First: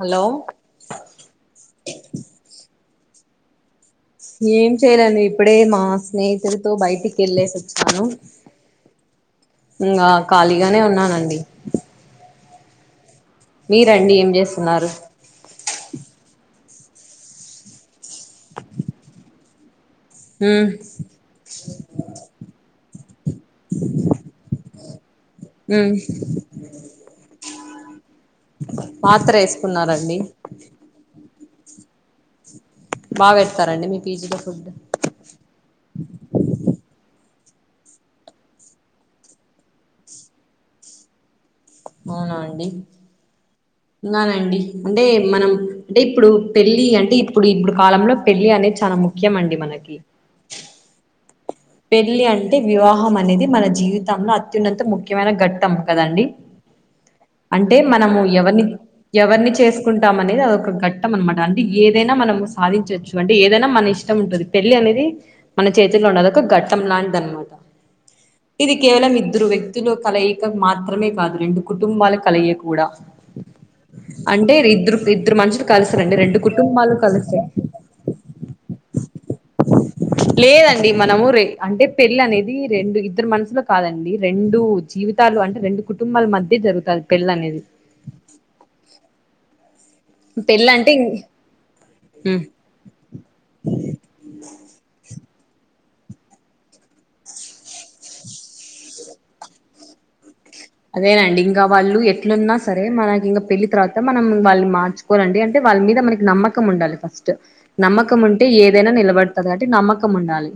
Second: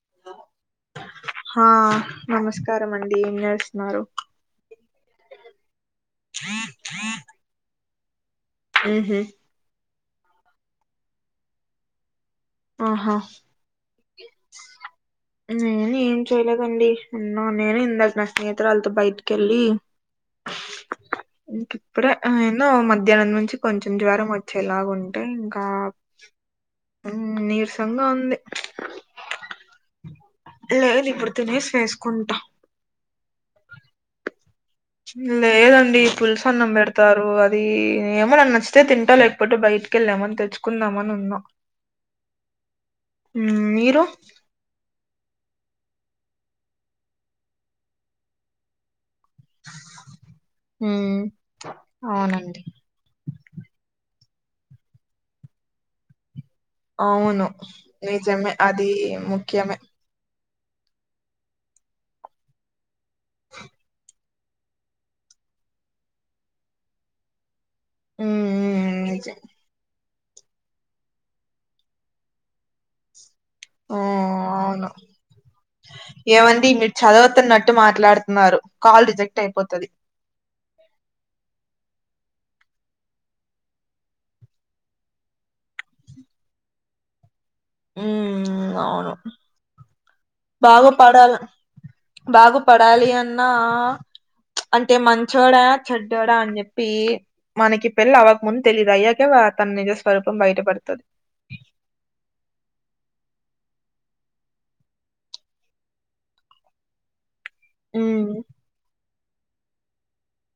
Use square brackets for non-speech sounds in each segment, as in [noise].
Hello హా నమస్కారం అండి ఏం చేస్తున్నారు ఏం చెయలే అండి ఇప్పుడే మా స్నేహితులతో బయటికి వెళ్ళేసి వచ్చాను ఆహ ఉమ్ ఆ ఖాళీగానే ఉన్నానండి ఆహా మీరండి ఏం చేస్తున్నారు నేను ఏం చేయలేదండి ఉన్నా నేను ఇందాకన స్నేహితురాలతో బయటికి వెళ్ళి ఉమ్ ఇకప్పుడు ఏన్న మధ్యాహ్నం నుంచి కొంచెం జ్వరం మ ఎలాగా ఉంటాయి ఇంకా ఉమ్ మ్, నీరసంగా ఉంది మూత్ర వేసుకున్నారండి లేదు ఇప్పుడు తినేసి వేసుకుంటా బాగా, పెడతారండి, మీ, పీజీలో, ఫుడ్, లేదండి, పులుసు, అన్నం, పెడతారు. అది, ఏమో, నాకు, నచ్చితే, తింటా. లేకపోతే, బయట, కెళ్ళామని, తెచ్చుకున్నామని, ఉన్నా, అవున, అండి, మ్, మీరు ఉన్ననండి. అంటే, మనం, అంటే ఇప్పుడు, పెళ్లిి, అంటే, ఇప్పుడు, ఇప్పుడు కాలంలో, పెళ్లిి, అనేది, చాలా, ముఖ్యం. ముఖ్యమ, అండి, మనకి, హ్మ్మ్ పెళ్ళి, అంటే, వివాహం అనేది, మన, జీవితంలో, అత్యున్నత, ముఖ్యమైన, ఘట్టం, కదండి. అవును అంటే, మనము, నిజమే ఎవరిని, అది ఎవరిని, ముఖ్యమే చేసుకుంటే, అనేది, అదొక, ఘట్టం, అనమాట, అంటే, ఏదైనా, మనం, సాధించవచ్చు. అంటే, ఏదైనా, మనఇష్టం, ఉంటంది. పెళ్లిఅనేది, మనచేతిలో, ఉన్నద, ఒక, ఘట్టం, లాంటిదినమాట, ఇది, ఉమ్ కేవలం, నిజం. ఇద్దరు, వ్యక్తులు, కలయిక, మాత్రమే, కాదు. రెండు, కుటుంబాల, కలయిక, కూడా, అంటే అవును, ఇద్దరు ఇద్దరు మనుషులు కలుస్తారండి రెండు ఏమండి. మీరు, కుటుంబాలు కలుస్తాయి చదువుతున్నట్టు, మాట్లాడుతున్నారు. కాల్, రిజెక్ట్, అయిపోతుది. లేదండి, మనము, అంటే, పెళ్ళి, అనేది, రెండుఇద్దరు మనసులో, కాదండి. రెండుజీవితం, ాలు [unintelligible] అంటే, రెండు, కుటుంబాల, మధ్య, జరుగుతారు, పెళ్లి అనేది, ఉ, అవును, పెళ్ళి బాగా, అంటే పడాల, ఉమ్ బాగు పడాలి. అన్నా, అంటే, మంచోడా, చెడ్డాడా, అనిచెప్పి, మనకి, ఈ, పెళ్ళిఆవక, ముంద, తెలిదు. అయ్యాక, తన నిజ స్వరూపం బయట పడుతది అదేనండి, ఇంకా, వాళ్ళు, ఎట్లున్నా, సరే, మనకి, ఇంకా, పెళ్లి, తర్వాత, మనంవాళ్ళని, మార్చుకోవాలండి. అంటే, వాళ్ళమీద, మనకి, నమ్మకం, నమ్మకం, ఉండాలి. ఫస్ట్, నమ్మకం, ఉమ్ ఉంటే, ఏదైనా, నిలబడుతుంది. కాబట్టి, నమ్మకం, ఉండాలి.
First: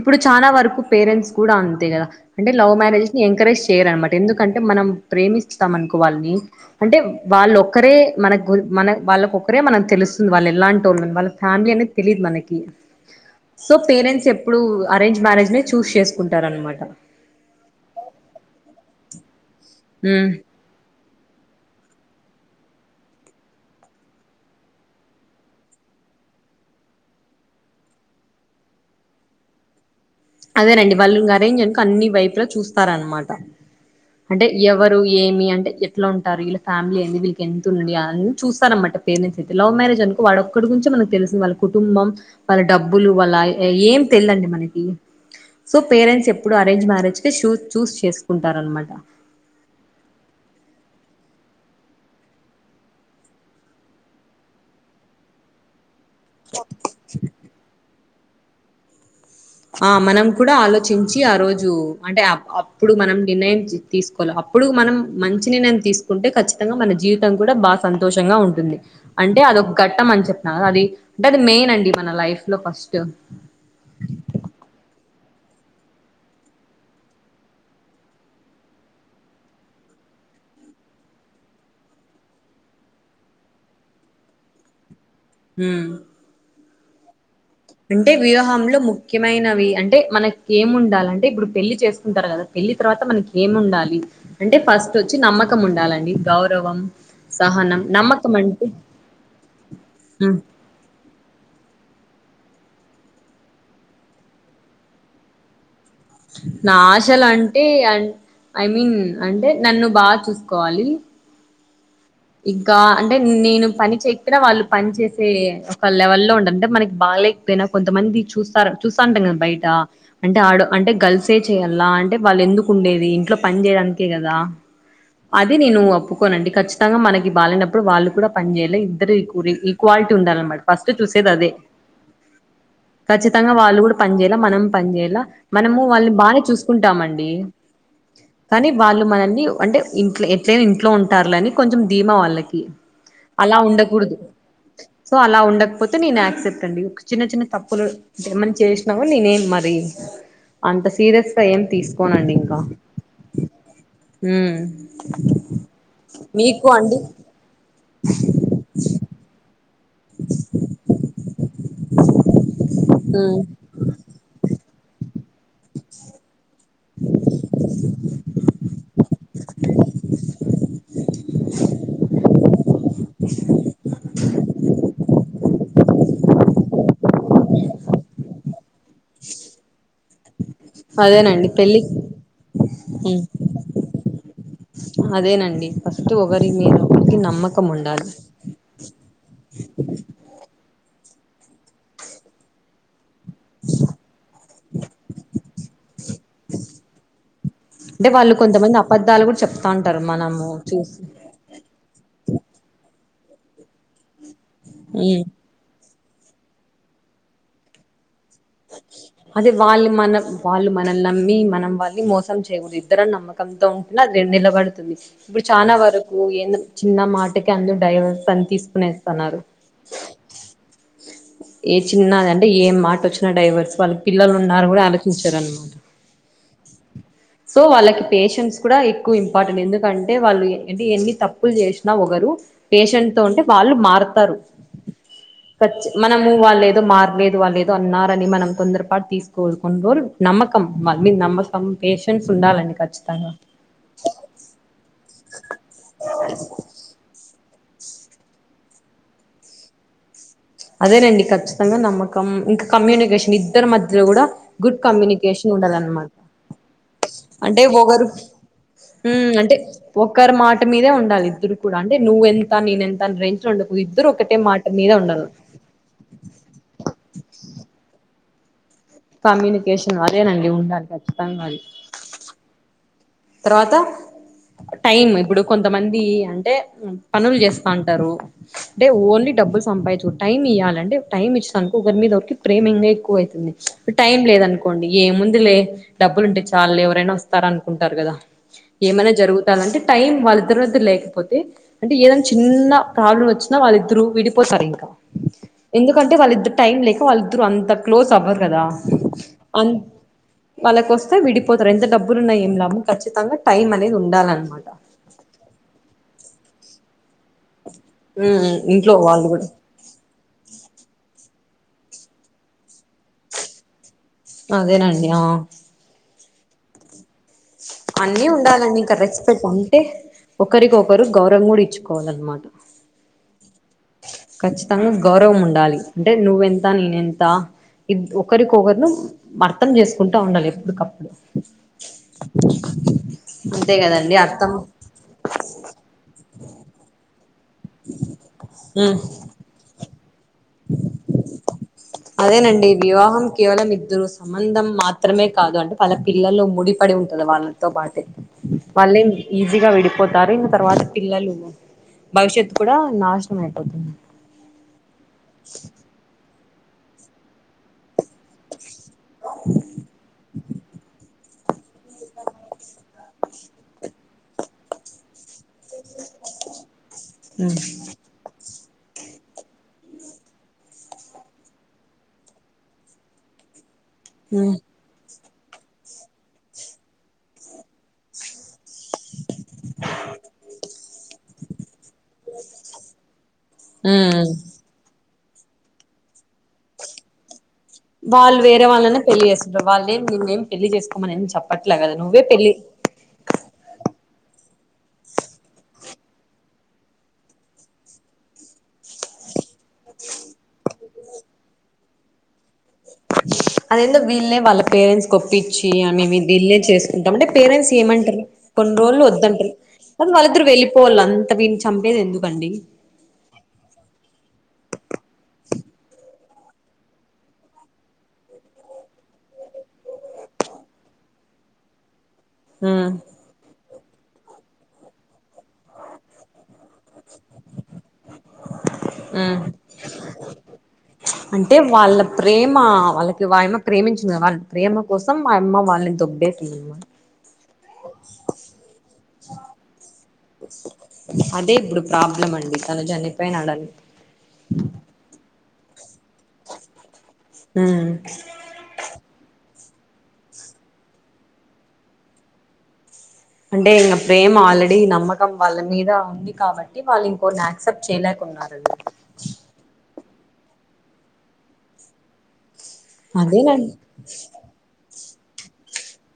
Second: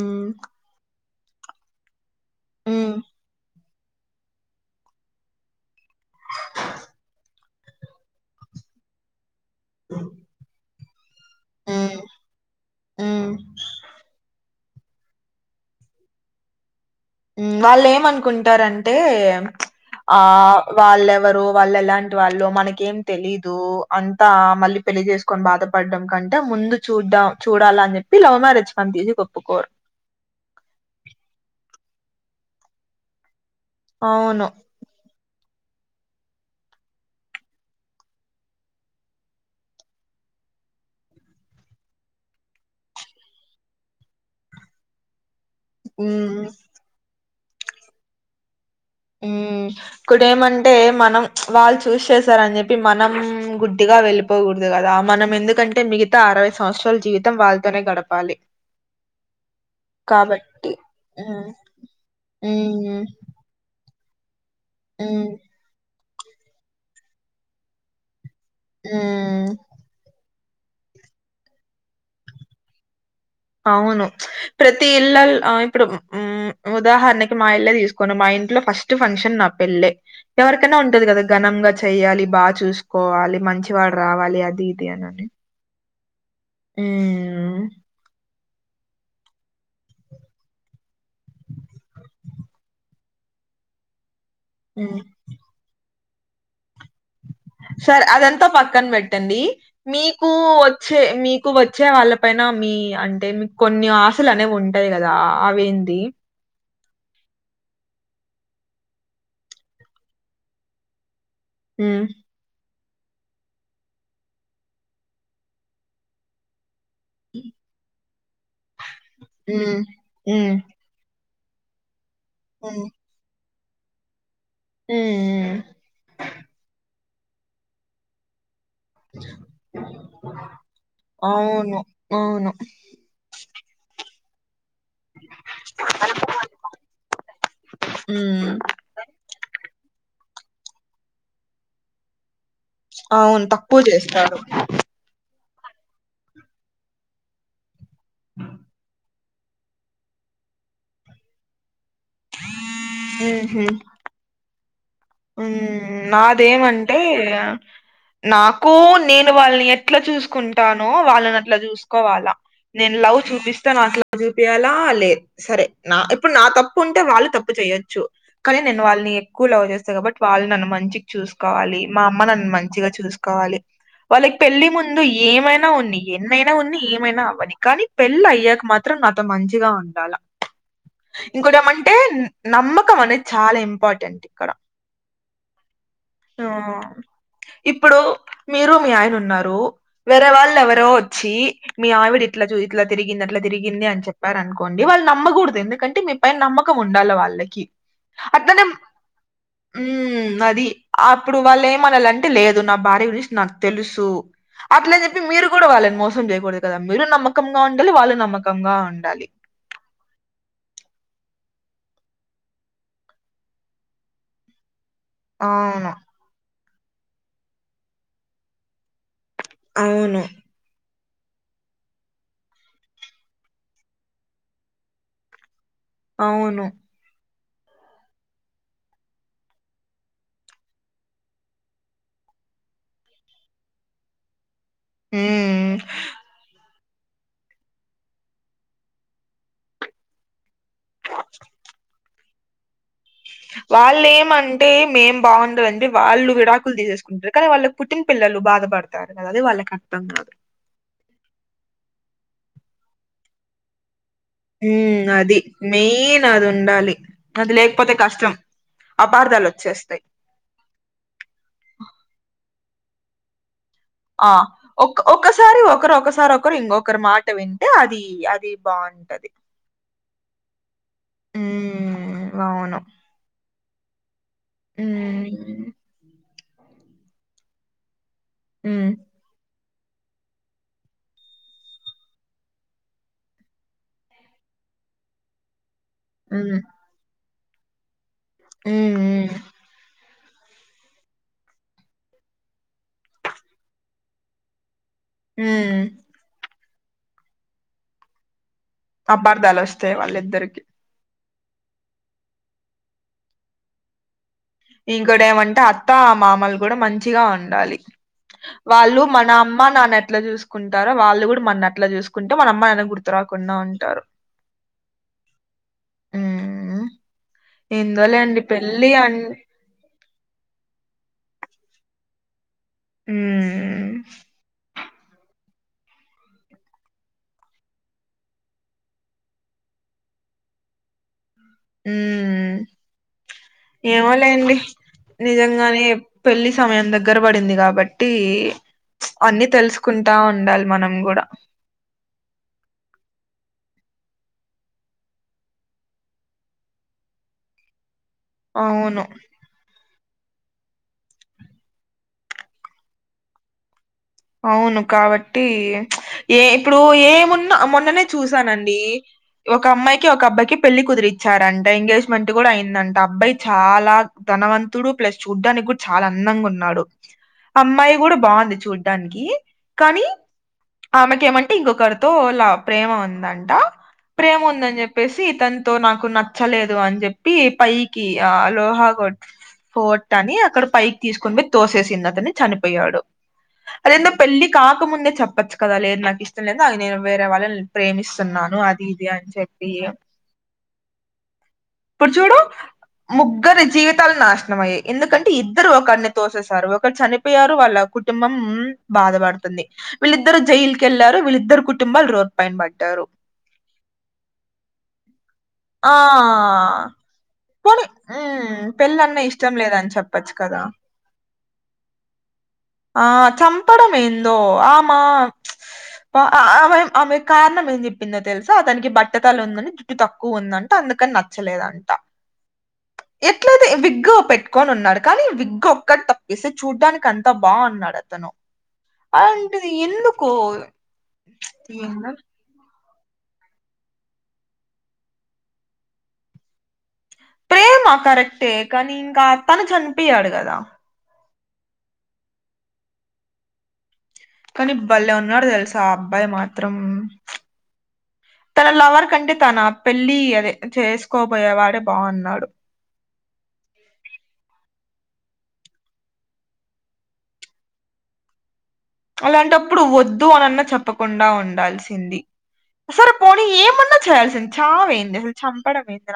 ఇప్పుడు, చాలావరకు, పేరెంట్స్, కూడా, అంతే, కదా, అంటే, లవ్ ఉమ్ మ్యారేజ్స్, ని, ఎంకరేజ్, చేయరునమాట, ఎందుకంటే, మనం, ప్రేమిస్తాం, అనుకో, వాళ్ళని, అంటే, వాళ్ళొక్కరే, మన, గు, మన, వాళ్ళకు, ప్పుే [unintelligible] మనకి, తెలుస్తుంది. వాళ్ళు, ఎలాంటోలో, వాళ్ళఫ్యామిలీ, అనేది, ఉమ్ తెలీయదు, మనకి, ఉమ్ సో, పేరెంట్స్, చెప్ ఇప్పుడు, అరేంజ్, మ్యారేజ్నే, చూస్, చేసుకుంటారనమాట. వాళ్ళు, ఏమనుకుంటారంటే, ఆ, వాళ్ళెవరో, వాళ్ళు, ఎలాంటివాళ్ళు, మనకేం, తెలీదు, అంతా, మళ్ళీ, పెళ్లిచేసుకొని, బాధపడడం, కంటే, ముందు, చూద్దం, చూడాలని, చెప్పి, లవ్ మ్యారేజ్, కాంతిసీగా ఒప్పుకోరు, అదేనండి. వాళ్ళు, గరేంజనుక, అన్ని, వైపు, లో చూస్తారనమాట, అవును. అంటే, ఎవరు, [unintelligible] ఏమి, అంటే, ఎట్లా, ఉంటారు. వీళ్ళ, ఫ్యామిలీ, ఏంది, వీళ్ళకి, ఎంతఉంది, అ, చూస్తారన్నమాట లవ్ మారేజ్, అనుకో, వాడొక్కడి, గురించి, మనకు, తెలుసింది. వాళ్ళ, కుటుబం. వాళ్ళ, డబ్బులు, వాళ్ళ, ఏం, తెల్దండి, మనకి, సో, పేరెంట్స్, హ్మ్. ఎప్పుడు, అరేంజ్, మ్యారేజ్కి, చూ చూస్, చేసుకుంటారనమాట, హ్మ్మ్ ఇప్పుడ, మీ, ఏమంటే, మనం, వాళ్ళు, చూస్, చేసారని, చెప్పి, మనం, గుడ్దిగా, వెళ్ళి, పోకూడదు, కదా, ఆ, మనం, ఎందుకంటే, మిగతా, అరవైసంవత్సరాల, జీవితం, వాళ్ళతోనే, గడపాలి. ఆ, మనం, కూడా, కాబట్టి ఆలోచించి, ఆ, హ్మ్. రోజు, అంటే, అప్పుడు, హ్మ్. మనం, నిర్ణయం, తీసుకోవాలి. అప్పుడు, మనం, హ్మ్. మంచి, నిర్ణయం, తీసుకో ఉంటే, ఖచ్చితంగా, మన, జీవితం, కూడా, బాగా, సంతోషంగా, ఉంటుంది. అంటే, హ్మ్. అదొక, ఘట్టం, అని, చెప్పినకదా, అది అంటే, అదిమెయిన్, అండి, మనలైఫ్, లో ఫస్ట్, అవును, ప్రతి, ఇల్లల్, ఇప్పుడు, ఉదాహరణకి మా ఇల్లే తీసుకొండి మా ఇంట్లో ఫస్ట్ ఫంక్షన్ నా పెళ్ళే ఎవరికైనా ఉంటది కదా ఘనంగా చెయ్యాలి బాగా చూసుకోవాలి మంచివాడు రావాలి అది ఇది అనని హమ్ హ్మ్. అంటే వివాహంలో ము ముఖ్యమైనవి అంటే మనకి ఏముండాలి అంటే ఇప్పుడు పెళ్ళి చేసుకుంటారు కదా పెళ్లి తర్వాత మనకి ఏమిండాలి అంటే ఫస్ట్ హ్మ్. వచ్చి నమ్మకం ఉండాలండి గౌరవం సహనం సరే నమ్మకం అదంతా పక్కన అంటే పెట్టండి మీకు వచ్చే మీకు వచ్చే వాళ్ళ పైన మీ అంటే మీకు కొన్ని ఆశలు అనేవి ఉంటాయి కదా అవేంది నా ఆశలు అంటే ఐ మీన్ అంటే నన్ను బాగా చూసుకోవాలి హమ్ ఇంకా అంటే నేను పని చేయకపోయినా వాళ్ళు పని చేసే ఒక లెవెల్ లో ఉండంటే మనకి బాగాలేకపోయినా కొంతమంది చూస్త చూస్తా ఉంటాం కదా బయట హ్మ్. అంటే హ్మ్. ఆడ అంటే గర్ల్స్ సే చేయాలా అంటే వాళ్ళు ఎందుకు హ్మ్. ఉండేది ఇంట్లో పని చేయడానికే కదా హ్మ్. అది హ్మ్. నేను ఒప్పుకోనండి ఖచ్చితంగా మనకి బాలేనప్పుడు వాళ్ళు కూడా పని చేయల ఇద్దరు కూరి ఈక్వాలిటీ ఉండాలన్నమాట ఫస్ట్ చూసేది అదే అవును. అవును. ఖచ్చితంగా వాళ్ళు కూడా పని చేయల మనం పని చేయల మనము వాళ్ళని బాగానే చూసుకుంటామండి హ్మ్. కానీ వాళ్ళు మనల్ని అంటే ఇంట్లో ఎట్లయిన ఇంట్లో ఉంటారులేని కొంచెం ధీమ వాళ్ళకి అవును అలా తక్కువ ఉండకూడదు చేస్తారు సో అలా ఉండకపోతే నేను యాక్సెప్ట్ అండి ఒక చిన్న చిన్న తప్పులు ఎమన్నా చేసినా కూడా నేనేం మరి అంత సీరియస్ గా ఏం తీసుకో కొనండి ఇంకా ఉహు ఉమ్మ్ ఉమ్ నాదేమంటే నాకు నేను వాళ్ళని ఎట్ల చూసుకుంటానో వాళ్ళు నన్ను అట్లా చూసుకోవాలా నేను లవ్ ఉమ్ చూపిస్తే చూపియాల అలే సరే నా ఇప్పుడు నా తప్పు ఉంటే వాళ్ళు తప్పు చేయొచ్చు కానీ నేను వాళ్ళని ఎక్కువ లవ్ చేస్త బట్ వాళ్ళు నన్ను మంచిగా చూసుకోవాలి మా అమ్మ నాన్నలనీ మంచిగా చూసుకోవాలి వాళ్ళకి పెళ్లి ముందు ఏమైనా ఉన్ని ఎన్నైనా ఉన్ని ఏమైనా అవ్వని కానీ పెళ్లి అయ్యాక మాత్రం నాతో మంచిగా ఉండాల అదేనండి ఇంకోటి పెళ్ళి ఏమంటే నమ్మకం ఉమ్ అనేది చాలా ఇంపార్టెంట్ ఇక్కడ అదేనండి ఫస్ట్ ఒకరి మీద ఆ ఒకరికి నమ్మకం ఇప్పుడు ఉండాలి మీరు మీ ఆయన ఉన్నారు వేరే వాళ్ళు ఎవరో వచ్చి మీ ఆవిడ ఇట్లా తిరిగింది అట్లా తిరిగింది అని చెప్పారు అనుకోండి వాళ్ళు నమ్మకూడదు ఎందుకంటే మీ పైన నమ్మకం ఉండాలి వాళ్ళకి అంటే వాళ్ళు కొంతమంది అబద్దలు కూడా చెప్ప ఉమ్మ్ అది అప్పుడు వాళ్ళు ఏమనాలంటే లేదు నా భార్య గురించి నాకు తెలుసు అట్లా అని చెప్పి ఉమ్ మీరు కూడా వాళ్ళని మోసం చేయ కూడదు కదా మీరు నమ్మకంగా ఉండాలి వాళ్లు నమ్మకంగా ఉండాలి అదే వాళ్ళు మనం వాళ్ళు మనల్ని నమ్మి మనం వాళ్ళని మోసం చేయకూడదు ఇద్దరు నమ్మకం కంతో ఉంటేనే అది నిలబడుతుంది ఇప్పుడు చాలా అవును వరకు ఏందో చిన్న మాటకి అందరు డైవర్స్ అని తీసుకొనేస్తున్నారు అవును ఏ చిన్నది అంటే ఏం మాట వచ్చినా డైవర్స్ వాళ్ళు పిల్లలు ఉన్నారు కూడా ఆలోచించారు అనమాట అవును సో వాళ్ళకి పేషెంట్స్ కూడా ఎక్కువ ఇంపార్టెంట్ ఎందుకంటే వాళ్ళు అంటే ఎన్ని తప్పులు చేసినా ఒకరు పేషెంట్ తో ఉంటే వాళ్ళు మారతరు మ్మ్ కచ్చి మనము వాళ్ళు ఏదో మారలేదు వాళ్ళు ఏదో అన్నారని మనం తొందర పాటు తీసుకోకుడడు కొన్ని రోజులు నమ్మకం మళ్ళీ నమ్మకం పేషెన్స్ ఉండాలండి ఖచ్చితంగా వాళ్ళ ఏమంటే మేం బాగుండాలండి వాళ్ళు విడాకులు తీసేసుకుంటారు కానీ వాళ్ళు పుట్టిన పిల్లలు బాధపడతారు కదా అది వాళ్ళకి అర్థం కాదు అదేనండి ఖచ్చితంగా నమ్మకం ఇంకా కమ్యూనికేషన్ ఇద్దరు మధ్యలో కూడా గుడ్ ఉమ్ అది కమ్యూనికేషన్ ఉండాలన్నమాట మెయిన్ అది ఉండాలి [inaudible] అది అంటే లేకపోతే ఒకరు కష్టం ఉం అపార్థాలు అంటే వచ్చేస్తాయి ఒకరి మాట మీదే ఉండాలి ఇద్దరు కూడా అంటే నువ్వెంత నేనెంత రే డు ఇద్దరు ఒకటే మాట మీద ఉండల్ల మరి ఒకరు ఒకసారి ఒకరు ఇంకొకరు మాట వింటే అది అది బా కమ్యూనికేషన్ అదేనండి ఉండాలి ఖచ్చితంగా అది ఉ అవును తర్వాత టైమ్ ఇప్పుడు ఉమ్ కొంతమంది అంటే పనులు చేస్తుంటారు టే ఉమ్ ఓన్లీ డబ్బుల్ సంపా టైం ఇయ్యాలంటే టైం ఇచ్చినందుకు ఒకరి మీద ఒకరికి ప్రేమ ఇంకా ఎక్కువ అవుతుంది టైం లేదనుకోండి ఏముందిలే డబ్బులు ఉంటే ఉమ్ చాలు ఎవరైనా వస్తారనుకుంటారు కదా ఉమ్ ఏమైనా ఉమ్ జరుగు ట్టంటే టైం వాళ్ళిద్దరి మధ్య లేకపోతే అంటే ఏదైనా చిన్న ప్రాబ్లం వచ్చినా వాళ్ళిద్దరు విడిపోతారు ఇంకా ఉమ్. ఎందుకంటే వాళ్ళిద్దరు టైం లేక వాళ్ళిద్దరు అంత క్లోజ్ అవ్వరు కదా అపార్థాలు అ వస్తాయి వాళ్ళిద్దరికి వాళ్ళకు వస్తే విడిపోతారు ఎంత డబ్బులు ఉన్నా ఏం లాభం ఖచ్చితంగా టైం అనేది ఉండాలన్నమాట ఇంకోడి ఏమంటే అత్త మామలు కూడా మంచిగా ఉండ ఉండాలి ఉమ్ ఇంట్లో వాళ్ళు మన కూడా అమ్మ నాన్న ఎట్లా చూసుకు కుంటారు వాళ్ళు కూడా మననట్లా చూసుకుంటే మన అమ్మా నాన్న గుర్తు రాకుండా ఉంటారు అదేనండి ఆ హ్మ్ అన్నీ ఏందోలేండి ఉండాలండి పెళ్ళి ఇంకా అన్ రెస్పెక్ట్ అంటే ఒకరికొకరు గౌరవం కూడా ఇచ్చుకోవాలన్నమాట ఊ తను గౌరవం ఉండాలి అంటే నువ్వెంత నేనెంత ఇవి ఒకరికొకరును అర్థం చేసుకుంటా ఉండాలి ఎప్పటికప్పుడు హ్మ్ [inaudible] అంతే కదండి అర్థం ఏమోలేండి నిజంగానే పెళ్ళి సమయం దగ్గర పడింది కాబట్టి ఉమ్ అన్నీ తెలుసు కుంటా ఉండాలి మనం కూడా అదేనండి వివాహం కేవలం ఇద్దరు సంబంధం మాత్రమే కాదు అంటే వాళ్ల పిల్లలు ముడిపడి ఉంటది వాళ్ళ తో పాటే మళ్ళీ అవును ఈజీగా విడిపోతారు ఇంకా తర్వాత పిల్లలు భవిష్యత్ కూడా నాశనం అయిపోతుంది అవును కాబట్టి ఇప్పుడు ఏమున్న మొన్ననే చూసానండి ఒక అమ్మాయికి ఒక అబ్బాయికి పెళ్లి కుదిరి ఇచ్చారంటే ఎంగేజ్మెంట్ కూడా అయిందంట అబ్బాయి చాలా ధనవం డు డు ప్లస్ చూడ్డానికి కూడా చాలా అందంగా ఉన్నాడు అమ్మాయి కూడా బాగుంది చూ దాన్కి కానీ ఆమెకేమంటే ఇంకొకరితోలా ప్రేమ ఉందంట ప్రేమ ఉమ్ ఉందని చెప్పేసి ఇతనితో నాకు నచ్చలేదు అని చెప్పి పైకి ఆ లోహ ఫోర్ట్ అని అక్కడ పైకి తీసుకొని పోయి తోసేసి అతను చనిపోయాడు అదేందో ఉమ్ పెళ్లి కాకముందే చెప్పచ్చు కదా లేదు నాకు ఇష్టం లేదు అది నేను వేరే వాళ్ళని వాళ్ళు ప్రేమిస్తున్నాను వేరే అది వాళ్ళనే ఇది అని పెళ్లి చేసుకుంటారు చెప్పి వాళ్ళేం నిన్నేం పెళ్లి చేసుకోమని చెప్పట్లే కదా నువ్వే పెళ్ళి ముగ్గురు జీవితాలు నాశనం మయ్యాయి ఎందుకంటే ఇద్దరు ఒకడిని తోససారు ఒకరు చనిపో పోయారు వాళ్ళ కుటుంబం బాధపడుతుంది వీళ్ళిద్దరు జైలుకెళ్లారు వీళ్ళిద్దరు కుటుంబాలు రోడ్ పైన పడ్డారు అదేందో వీళ్ ఏ వాళ్ పేరెంట్స్ కొప్పించి ఆ అమె ఇ దిల్ చేసుకుంటాం అంటే పేరెంట్స్ పోనీ ఏమంటారు ఉమ్ కొన్ని రోజులు పెళ్ళన్న వద్దంటరు ఇష్టం లేదని కానీ చెప్పచ్చు వాళ్ళిద్దరు కదా వెళ్ళిపోవాలి అంత విని చంపేది ఎందుకండి ఆ చపడం ఏందో ఆమా ఆమె ఆమె కారణం ఏం చెప్పిందో తెలుసా అతనికి బట్టతలు ఉందని జుట్టు తక్కు క్కువ ఉందంటే అందుకని నచ్చలేదంట ఊ ఎట్లయితే విగ్ పెట్టుకొని ఉన్నాడు కానీ విగ్ ఒక్కటి తప్పేసి చూడ్డానికి అంతా బాగున్నాడు అతన్ అలాంటి ఎందుకో ప్చ్ ఏందో మా వాళ్ళకి వాయమ ప్రేమించింది వాళ్ళ ప్రేమ కోసం ఆ యమ్మ వాళ్ళని దొబ్బేసియమ్మా ప్రేమ కరెక్టే కానీ ఇంకా తను చనిపోయాడు కదా అదే ఇప్పుడు ప్రాబ్లం అండి తను చనిపోయినడని కానీ బళ్లే ఉన్నాడు తెలుసా ఆ అబ్బాయి మాత్రం ఊమ్ తన లవర్ కంటే తన పెళ్లి అదే చేసుకోబోయే వాడే బాగున్నాడు అంటే ఇంక ప్రేమ ఆల్రెడీ నమ్మకం వాళ్ళ మీద ఉంది కాబట్టి వాళ్ళు ఇంకోని యాక్సెప్ట్ చేయలేకున్నారు అలాంటప్పుడు వద్దు అనన్నా చెప్పకుండా ఉండాల్సింది సరే పోనీ అదేనండి ఏమన్నా చేయాల్సింది చావేంది అసలు చంపడం మేంది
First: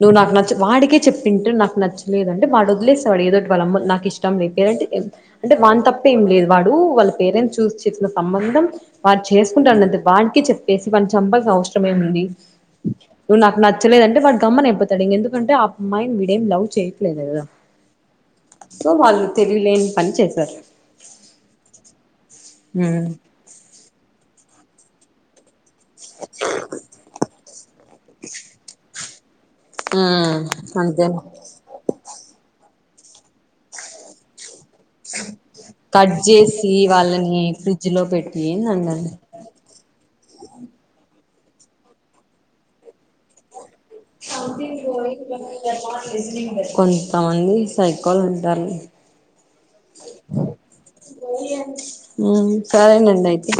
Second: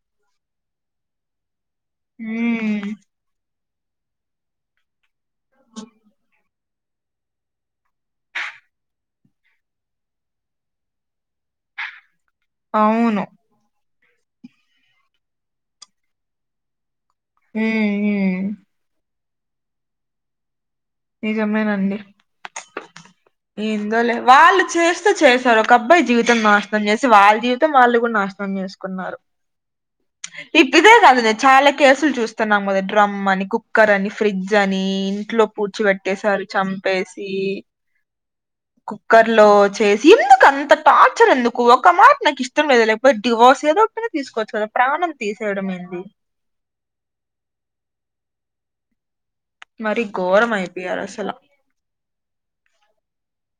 నువ్వు నాకు నచ్చ వాడికే చెప్పింటే నాకు నచ్చలేదంటే వాడు ఉమ్ వదిలేసేవాడు ఏదో వాళ్ళమోల్లు నాకు ఇష్టం లే పేరంటే అంటే వాన్ తప్ప ఇం ఏం లేదు వాడు వాళ్ళ పేరెంట్స్ చూసి చేసిన సంబంధం వారు చేసుకుంటారు అన్నది వానికి చెప్పేసి వాని చంపాల్సిన అవసరమేం ఉంది అవును నువ్వు నాకు నచ్చలేదు అంటే వాడు గమన అయిపోతాడు ఇంక ఎందుకంటే ఆ అమ్మాయిని వీడేం లవ్ చేయట్లేదు కదా ఊ ఊ ఉమ్ సో వాళ్ళు తెలివిలేని పని చేశారు నిజమేనండి ఉమ్ ఏందోలే వాళ్ళు చేస్తే చేశారు ఒక అబ్బాయి జీవితం నస్ నం చేసి వాళ్ళ జీవితం వాళ్ళు కూడా నాశనం చేసుకున్నారు ఆ ఇ ఇదే అంతే కాద నేను చాలా కేసులు చూస్తున్నాం కదా డ్రమ్ అని, కుక్కర్ అని, ఫ్రిడ్జ్ అని. ఇంట్లో కట్ కుర్చోబెట్టరు చేసి చంపేసి వాళ్ళని ఫ్రిడ్జ్ లో పెట్టి ఏందండి కుక్కర్ లో చేసి ఎందుకు అంత టార్చర్ ఎందుకు ఒక మాట నాకు ఇష్టం లేదు లేకపోతే డివోర్స్ ఏదో ఐన తీకొవచ్చు కదా ప్రాణం తీసేయడం ఏంది కొంతమంది సైకోల్ ఉంటారు మరి ఘోరం అయిపోయారు అసలు సరేనండి అయితే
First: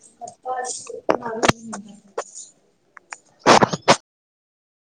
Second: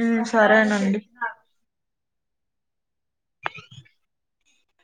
ఊ సరేనండి